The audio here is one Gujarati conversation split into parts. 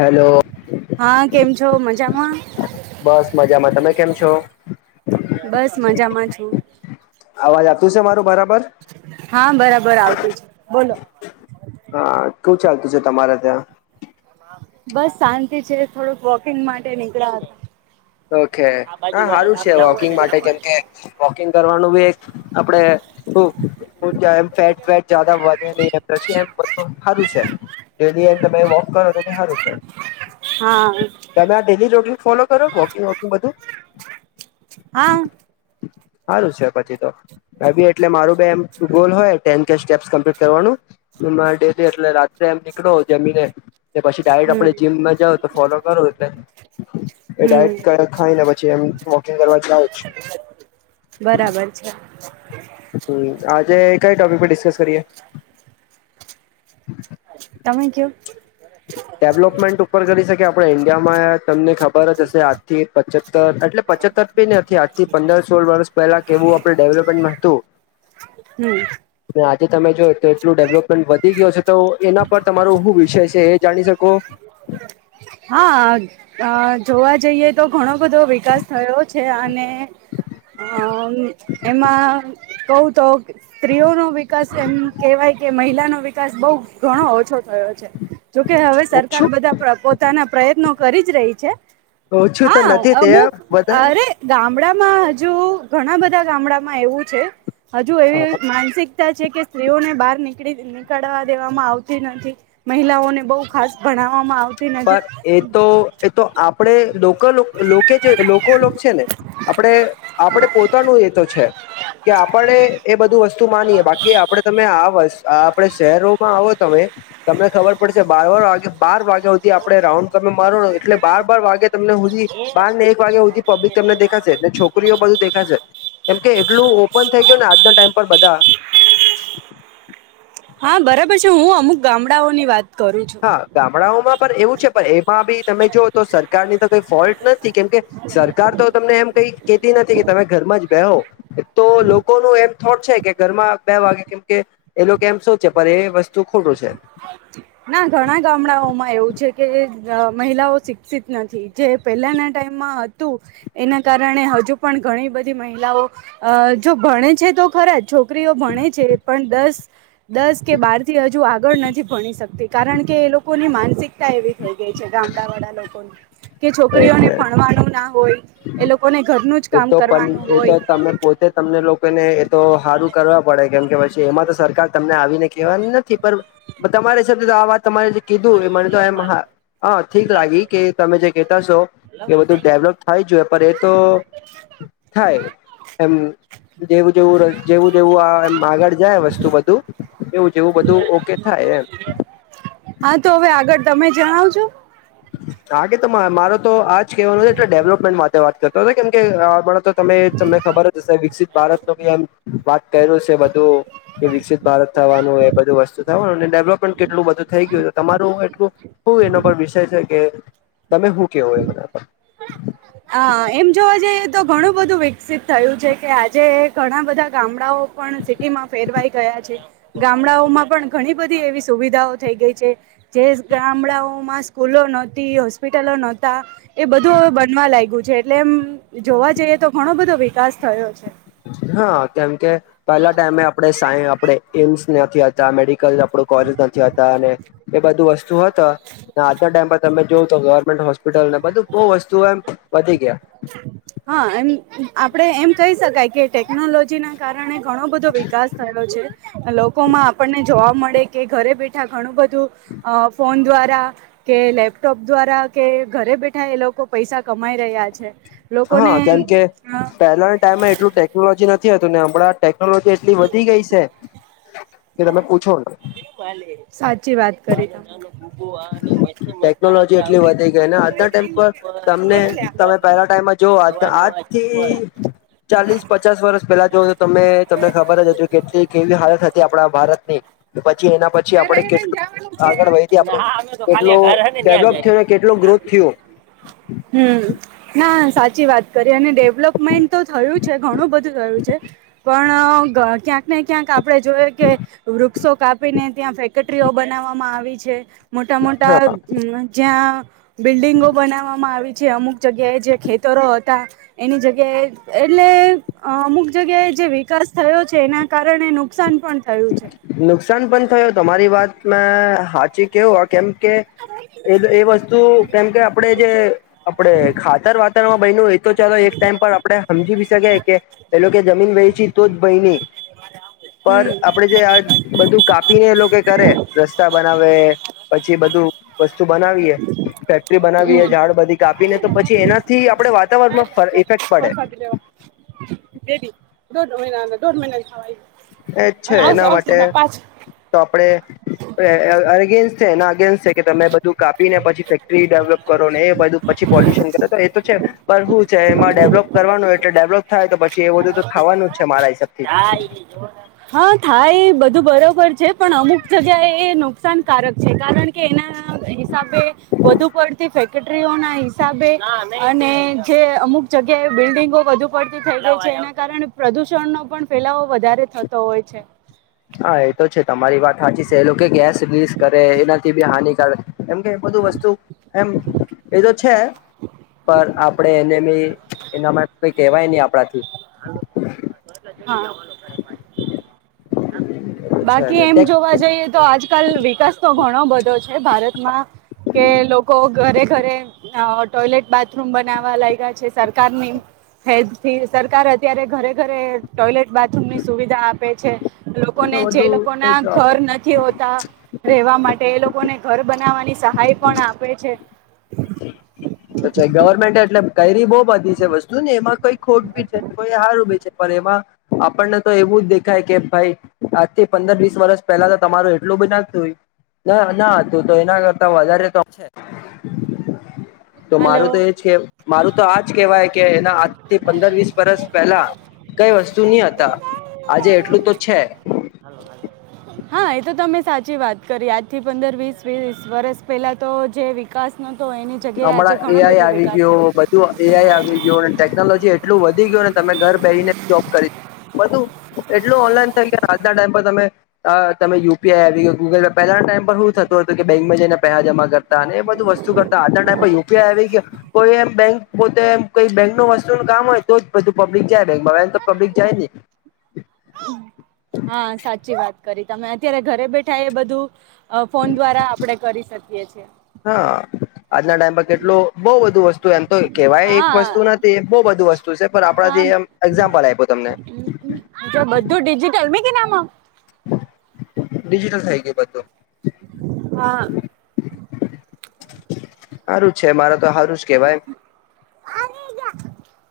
હેલો હા કેમ છો મજામાં બસ મજામાં તમે કેમ છો? બસ મજામાં છું. અવાજ આવતું છે મારું બરાબર હા બરાબર આવતી છે બોલો. કું ચાલતું છે તમારા ત્યાં? બસ શાંતિ છે થોડુંક વોકિંગ માટે નીકળ્યા હતા. ઓકે હા સારું છે. વોકિંગ માટે કેમકે વોકિંગ કરવાનું બી એક આપડે ફેટેટ વધે ન પછી એમ સારું છે ડ તમે વોક કરો તો સારું છે. હતા હા તમે આ ડેલી રોટીન ફોલો કરો વોકિંગ વોકિંગ બધું? હા સારું છે પછી તો ભી એટલે મારું એમ ગોલ હોય ટેન કે સ્ટેપ્સ કમ્પ્લીટ કરવાનું ડેલી એટલે રાત્રે એમ નીકળો જમીને કે પછી ડાયટ હમ આપણે જીમમાં જઓ તો ફોલો કરું એટલે એ હમ ડાયટ ખાઈને પછી એમ વોકિંગ કરવા જાવં છું. બરાબર છે કઈ ટોપિક પરે ડિસ્કસ કરીએ? તમે કેવો? ડેવલોપમેન્ટ ઉપર કરી શકીએ આપણે ઈન્ડિયામાં તમને ખબર જ હશે આજ થી પચતર એટલે પચતર પી આજ થી પંદર સોળ વર્ષ પહેલા કેવું આપડે ડેવલપમેન્ટમાં હતું. હમ્મ. જે તમે જોય તો એટલું ડેવલપમેન્ટ વધી ગયો છે તો એના પર તમારો હું વિષય છે એ જાણી શકો? હા જોવા જઈએ તો ઘણો બધો વિકાસ થયો છે અને અ એમાં કવું તો સ્ત્રીઓ નો વિકાસ એમ કેવાય કે મહિલા ન વિકાસ બહ ઘણો ઓછો થયો છે. જોકે હવે ઓછું સરકાર બધા પ્રપો પ્રયત્નો કરીજ રહી છે. ઓછું તો હા નથી તે અમુક બધા અરે ગામડા હજુ ઘણા બધા ગામડામાં એવું છે હજુ એવી હા માનસિક છે કે સ્ત્રીઓને બહાર નીળ નીકળવા દેવામાં આવતી નથી. મહિલાઓને બહ ખાસ ભ નાવામાં આવ પણ એ તો એ તો આપણે [inaudible] જે લોકો છે ને આપણે આપડે પોતાનું એ તો છે કે આપણે એ બધું વસ્તુ તુ માનીએે બાકી આપડે તમે આ [unintelligible] આપે શહેરોમાં આવો તમે તમને ખબર પડશે બાર બાર વાગે બાર વાગ્યા આપણે રાઉન્ડ, ગમે મારો એટલે બાર બાર વાગે ત બારને એક વાગ્યા હુદી, પબ્લિક તમને દેખાશે છોકરીઓ બધું દેખા છે, કેમ કે આટલું ઓપન થઈ, ગયું ને આજના ટાઈમ પર બધા. હા, બરાબર છે, હું અમુક ગામડાઓની વાત કરું છું હા, ગામડાઓમાં પણ એવું છે, પણ એમાં બી, તમે જોઓ તો સરકારની તો કઈ ફોલ્ટ નથી, કેમકે સરકાર તો તમને એમ કઈ કેતી નથી, કે તમે ઘરમાં જ બેહો તો લોકોનું એમ થોટ છે, કે ઘરમાં બે વાગે કેમ કે એ લોકો એમ શો છેે, પણ એ વસ્તુ તો ખોટો છે. ના ઘણા ગામડાઓમાં એવું છે, કે મહિલાઓ શિક્ષિત નથી જે પહેલાના ટાઈમાં હતું, એના કારણે હજુ પણ ઘણી બધી મહિલાઓ અ જો ભણે છે. તો ખરા છોકરીઓ ભણે છે, પણ દસ દસ કે બાર થી હજુ આગળ નથી, ભણી શક કારણ કે એ લોકોની માનસિકતા એવી થઈ ગઈ છે, ગામડા વાળા લોકોની કે ઓકે છોકરીઓને ભણવાનો ના હોય, એ લોકોને ઘર એ તો પણ એ તો તમે પોતે તમને લોકોને એ, તો સારું કરવા પડે કેમ કે પછી એમાં, તો સરકાર તમને આવીને કેવાની નથી, પણ તમારા હસાબ તો આ વાત તમારે જે કીધું, એ મને તો આમ હા હા ઠીક લાગી, કે તમે જે કહેતા છો એ બધું ડેવલપ થાય જોએ પણ એ તો થાય, એમ જેવું જેવું, જેવું જેવું આ એમ આગળ જાય વસ્તુ. બધું એવું જેવું બધું, ઓકે થાય. એમ.. હા, તો હવે આગળ તમે જણાવ જો? હગે, તો મારો તો આજ કેવાનું છે, એટલે ડેવલપમેન્ટ માટે વાત કરતો હતો, કેમ કે તો તમે તમને ખબર જ હશે વિકસિત ભારત ન આમ વાત કર્યું છે, બધું કે વિકસિત ભારત થવાનુંય એ બધું વસ્તુ થવાનું ડેવલપમેન્ટ કેટલું બધું થઈ ગયું, તો તમારું એટલું એના પર બજવાશ બના કે, તમે શું કેવો એ બરાર હા એમ જોવા જઈએ તો ઘણું બધું વિકસિત થયું છે, કે આજે ઘણા બધા ગામડાઓ પણ સિટીમાં ફેરવાઈ ગયા. ગામડાઓમાં પણ ઘણી બધી એવી સુવિધાઓ થઈ ગઈ, છે. જે ગામડાઓમાં સ્કૂલો નહોતી, હોસ્પિટલો નહોતી એ બધું હ બનવા લાગ્યું છે, એટલે એમ જોવા જઈએ, તો ઘણો બધો વિકાસ થયો છે. હા, કેમકે પહેલા ટાઈમે, આપણે સા આપણે એમ્સ નથી, હતા મેડિકલ કોલેજ નથી, અને એ બધું વસ્તુ, હત આજ ટાઈમ પર તમે જો તો ગવર્મેન્ટ હોસ્ સ્પિટલ ને બધું, બહુ વસ્તુ એમ વધી ગયા હા, એમ આપડે એમ કહી શકાય કે ટેકનોલોજીના કારણે ઘણો બધો વિકાસ થયો છે, લોકોમાં આપણને જવાબ મળે કે ઘરે, બેઠા ઘણું, બધું ફોન, અ દ્વારા કે લેપટોપ દ્વારા કે ઘરે બેઠા, એ લોકો પૈસા કમાઈ રહ્યા છે. લોકોને હા, કેમકે અ પહેલાના ટાઈમે એટલું ટેકનોલોજી નથી, હતું ને હમણાં ટેનોલોજી, એટલી વધી ગઈ છે. કે, તમે પૂછો સાચી, વાત કરી હું આને, મસ્ત મસ્ત ટેકનોલોજી હાલસા, એટલી વધી આવ ગઈ ને મસ્ત આજના મત ટાઈમ પર તમને લોકોરા તમે ના પહેલા ટાઈમમાં જો, આ આજથી ચાલીસ પચાસ વર્ષ, પેલા જો તમે તમને ખબર જ હજ કેટલી કેવી હાલત હતી, આપણા ભારતની પછી, એના પછી હવે રહી આપડણે રહીને કેટલું જવાનું છે આગળ વધહીી આપણે કેટલો ડેવલપ થયો, ને કેટલો ગ્રોથ થયો હમ ના સાચી વાત કરી, અને ડેવલપમેન્ટ તો થયું છે, ઘણું બધું થયું છે, પણ ક્યાંક ને ક્યાંક આપણે જોય, કે વરુ ક્ષો કાપીને, ત્યાં ફેક્ટરીઓ બનાવવામાં આવી છે, મોટા મોટા હા જ્યાં બિલ્ડિંગો, બનાવવામાં આવી જે અમુક જગ્યાએ જે, ખેતરો હતા, એની જગ્યાએ એટલે અમુક જગ્યાએ જે વિકાસ થયો છે એના કારણે નુકસાન પણ થયું છે. નુકસાન પણ થયું તમારી વાત મે હાચી કેવું કેમ કે એ એ વસ્તુ કેમ કે આપડે જે આપડે ખાતર વાતરમાં બન એ તો ચાલો એક ટ આપે સમજી શકી કે એ જમીન વે છેી તો જ ભયને પર હમ આપણે જે આ બધું કાપીને એ લોકો કરે રસ્તા બનાવે પછી બધું વસ્તુ બનાવીએ ફેક્ટરી બનાવીએ ઝાડ બધી કાપીને તો પછી એનાથી આપડણે વાતાવરણમાં ફ ઇફેક્ટ બ પડે સાધ લવા દોઢ મહિના દોઢ મહિનાની સવા એ જ છે એના માટે તો આપડે અગેન્ છે એના અગેન્સ્ટ છે કે તમે બધું કાપીને પછી ફેક્ટરી ડેવલપ કરો ને એ બધું પછી પોલ્યુશન કરે તો એ તો છે પણ હું છે એમાં ડેવલોપ કરવાનું એટલે ડેવલપ થાય તો પછી એવ બધું તો થવાનું જ છે મારા હિસાબથી હા થાય એ બધું બરોબર છે પણ અમુક જગ્યાએ એ નુકસાનકારક છે કારણ કે એના હિસાબે વધુ પડતી સટરીઓ ના હિસાબે અને જે અમુક જગ્યાએ બિલ્ડીંગો વધુ પડતી થઈ ગઈ છે. એના કારણે પ્રદુષણનોો પણ ફેલાવો વધારે થતો હોય છે. હા એ તો છે તમારી વાત સાચી છે એ લોકો કે ગેસ લીસ કરે એનાથી બી હાનિકારક એમ કે બધું વસ્તુ એમ એ તો છે. પણ આપણે એને બી એનામાં કઈ કહેવાય નહી આપણાથી [unintelligible] છે બાકી ને એમ જોવા જઈએ તો આજકાલ વિકાસ તો ઘણો બધો છે ભારતમાં કે લોકો ઘરે ઘરે ટોયલેટ બાથરૂમ બનાવવા લાગ્યા છે સરકારની હેથી સરકાર અત્યારે ઘરે ઘરે ટોયલેટ બાથરૂમ ની સુવિધા આપે છે. લોકોને જે બધું લોકો એ ના ઘર તો નથી હોતા રહેવા માટે એ લોકોને ઘર બનાવાની સ ભાઈ પણ આપે છે. પ્છ ગવર્મેન્ટ એટલે કરી બઉુ બધી છે વસ્તુ ને એમાં કોઈ ખોટ બી છે કોઈ હહાર ઉભે છે પરેમાં આપણને તો એવું જ દેખાય કે ભાઈ આજથી પંદર વીસ વર્ષ પહેલા તો તમારું એટલું બ નાતુંય ના ના હતું તો એના કરતા વધારે તો છે. તો હલો મારું તો એજ મારું તો આજ કેવાય કે એના આજ થી પંદર વીસ વર્ષ પહેલા કઈ વસ્તુ નહ હતા આજે એટલું તો છે. હા એ તો તમે સાચી વાત કરી આજ થી પંદર વીસ વીસ વર્ષ પેલા તો જે વિકાસ તો એની જગ્યાએ હમણાં આજે ઘણો એઆઈ બધો આવી વિકાસ ગયો બધું થ આવી ગું ટેકનોલોજી એટલું વધી ગયું તમે ઘર બેહી ને જોબ કરી બધું એટલું ઓનલાઈન થઈ કે આજના ટાઈમ પર તમે તમે યુપીઆઈ આવી ગયો ગૂગલ પહેલા ટાઈમ શું થતો હતું કે બેંકમાં જઈને પેસા જમા કરતા અને એ બધું વસ્તુ કર આજના ટાઈમ યુપઆઈ આવી ગયા કોઈ એમ બેંક- પોતે કઈ બેંક ન વસ્તુ નું કામ હોય તો બધું પબ્લિક જાય બેંકમાં તો પબ્લિક જાય નહી. હા સાચી વાત કરી તમે અત્યારે ઘરે બેઠા એ બધું ફોન દ્વારા આપણે કરી શકીએ છીએ. ટ બહ બધુ વસ્તુ એમ કેવાય એક હા વસ્તુ નથી બહુ બધુ વસ્તુ છે પણ આપડા હા જે [unintelligible] એામ્પલ આપ્યો તમને. જો બધું ડિજિટલ મે કે નામાં [unintelligible] ડિજિટલ થઈ ગયું બધું. હા. સારું જ છે મારે તો સારું જ કેવાય.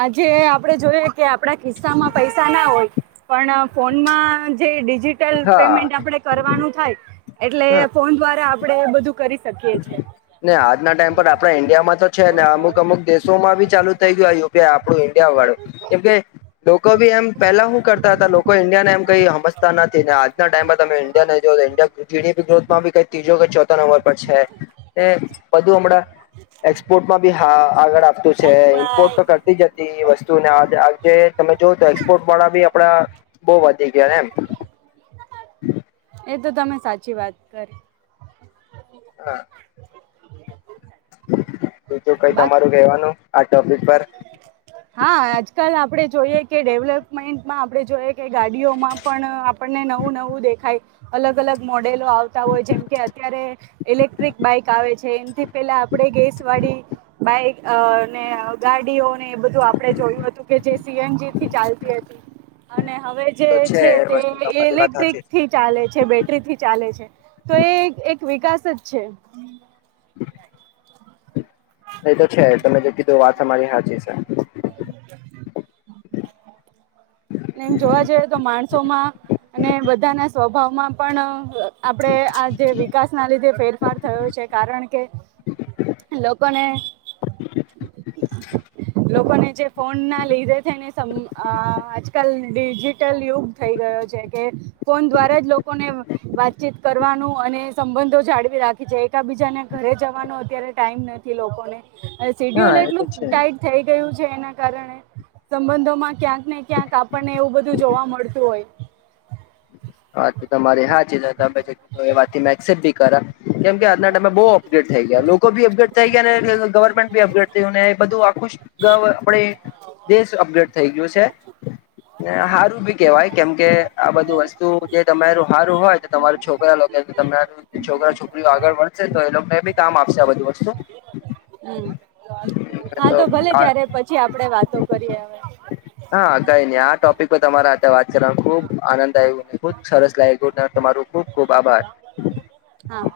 આજે આપડે જોય કે આપડા કિસ્સા માં પૈસા ના હોય પણ ફોનમાં જે ડિજિટલ પેમેન્ટ હા આપડે કરવાનું થાય એટલે હ ફોન દ્વારા આપડે એ બધું કરી. શકીએ છે ને આજના ટાઈમ પર આપડા ઈન્ડિયામાં તો. છે ને અમુક અમુક દેશોમાં બી ચાલુ થઈ ગયું યુપી આપણું ઈન્ડિયા વાળું કેમકે. લોકો ભી એમ પહેલા શું કરતા હતા લોકો ઇન્ડિયાને એમ કઈ સમજતા નથી ને આજના ટાઈમ પર તમે ઇન્ડિયા ને જો. ઈન્ડિયા જી ગ્રોથ માં બી કઈ ત્રીજો કે ચોથો નંબર પર છે એ બધું હમણાં. એક્સપોર્ટમાં બી હા. આગળ આપતું છે ઇમ્પોર્ટ તો કરતી જ હતી વસ્તુ ને આ આ જેે તમે. જો તો એક્સપોર્ટ વાળા બી આપડા બહ વધી ગયા એમ. એ તો તમે સાચી વાત કર. હા. બું તું કઈ બાકી તમારું કવાનું આ ટોપિક પર. હા આજકાલ આપડે. જોઈએ કે ડેવલપમેન્ટમાં આપણે જોઈએ કે ગાડીઓમાં પણ આપણને નવું નવું દેખાય. અલગ અલગ મોડેલ. આવતા હોય જેમ કે અત્યારે ઇલેક્ટ્રિક બાઈક આવે છે એમથી પેલા આપણે ગેસ વાળી. બાઈક અને ગાડીઓને. એ બધું આપે જોયું હતું કે જે સીએનજી થી ચાલતી હતી. અને હવે જે તો છે એ તે વસ્તુ તમારી વાત ઇલેક્ટ્રિક સાચી છે. થી ચાલે છે બેટરી થી ચાલે છે. તો એ એક વિકાસ જ છે. એ તો છે તમે જે કીધું વાત અમારી હચ છે. હ [unintelligible] એમ જોવા જઈએ તો માણસોમાં અને બધાના સ્વભાવમાં પણ. આપડે આ જે વિકાસ ના લીધે ફેરફાર થયો છે કારણ કે. લોકોને. [inaudible] લોકોને જે ફોન ના લીધે થને આજકાલ ડિજિટલ યુગ થઈ ગયો છે કે ફોન દ્વારા જ લોકોને વાતચીત કરવાનું. અને સંબંધો જાળવી રાખી છેએકબીજાને ઘરે જવાનો અત્યારે ટાઈમ નથી લોકોને સીડ્યુલ હા એ તો એટલું છે ટાઈટ થઈ ગયું છે એના કારણે સંબંધો માં ક્યાંક ને ક્યાંક આપણને એવું બધું જોવા મળતું હોય. હા તો તમારે હા ચી વાત મેસેપ બી કરા કેમ કે આજના ટાઈમે બહુ અપગ્રેડ થઈ ગયા લોકો બી અપગ્રેડ થઈ ગયા ને ગવર્મેન્ટ બી અપગ્રેડ થયું ને એ બધું ખુશ આપણે દેશ અપગ્રેડ થઈ ગયો છે. સારું ભી કેવાય કેમ કે આ બધું વસ્તુ તું જે તમારું હારું હોય તો તમારું છોકરા લો કે તમાું છોકરા છોકરા આગળ વધશે તો એ લોકોને બી કામ આપશે આ બધી વસ્તુ હમ હા તો ભલે ત્યારે પછી આપડે વાતો કરીએ હ હા ક [unintelligible] ટોપિક તમારા સાથે વાત કરવાનો ખુબ આનંદ આવ્યો ખુબ સરસ લાગ ગ તમારોું ખુબ ખુબ આભાર. [inaudible] હા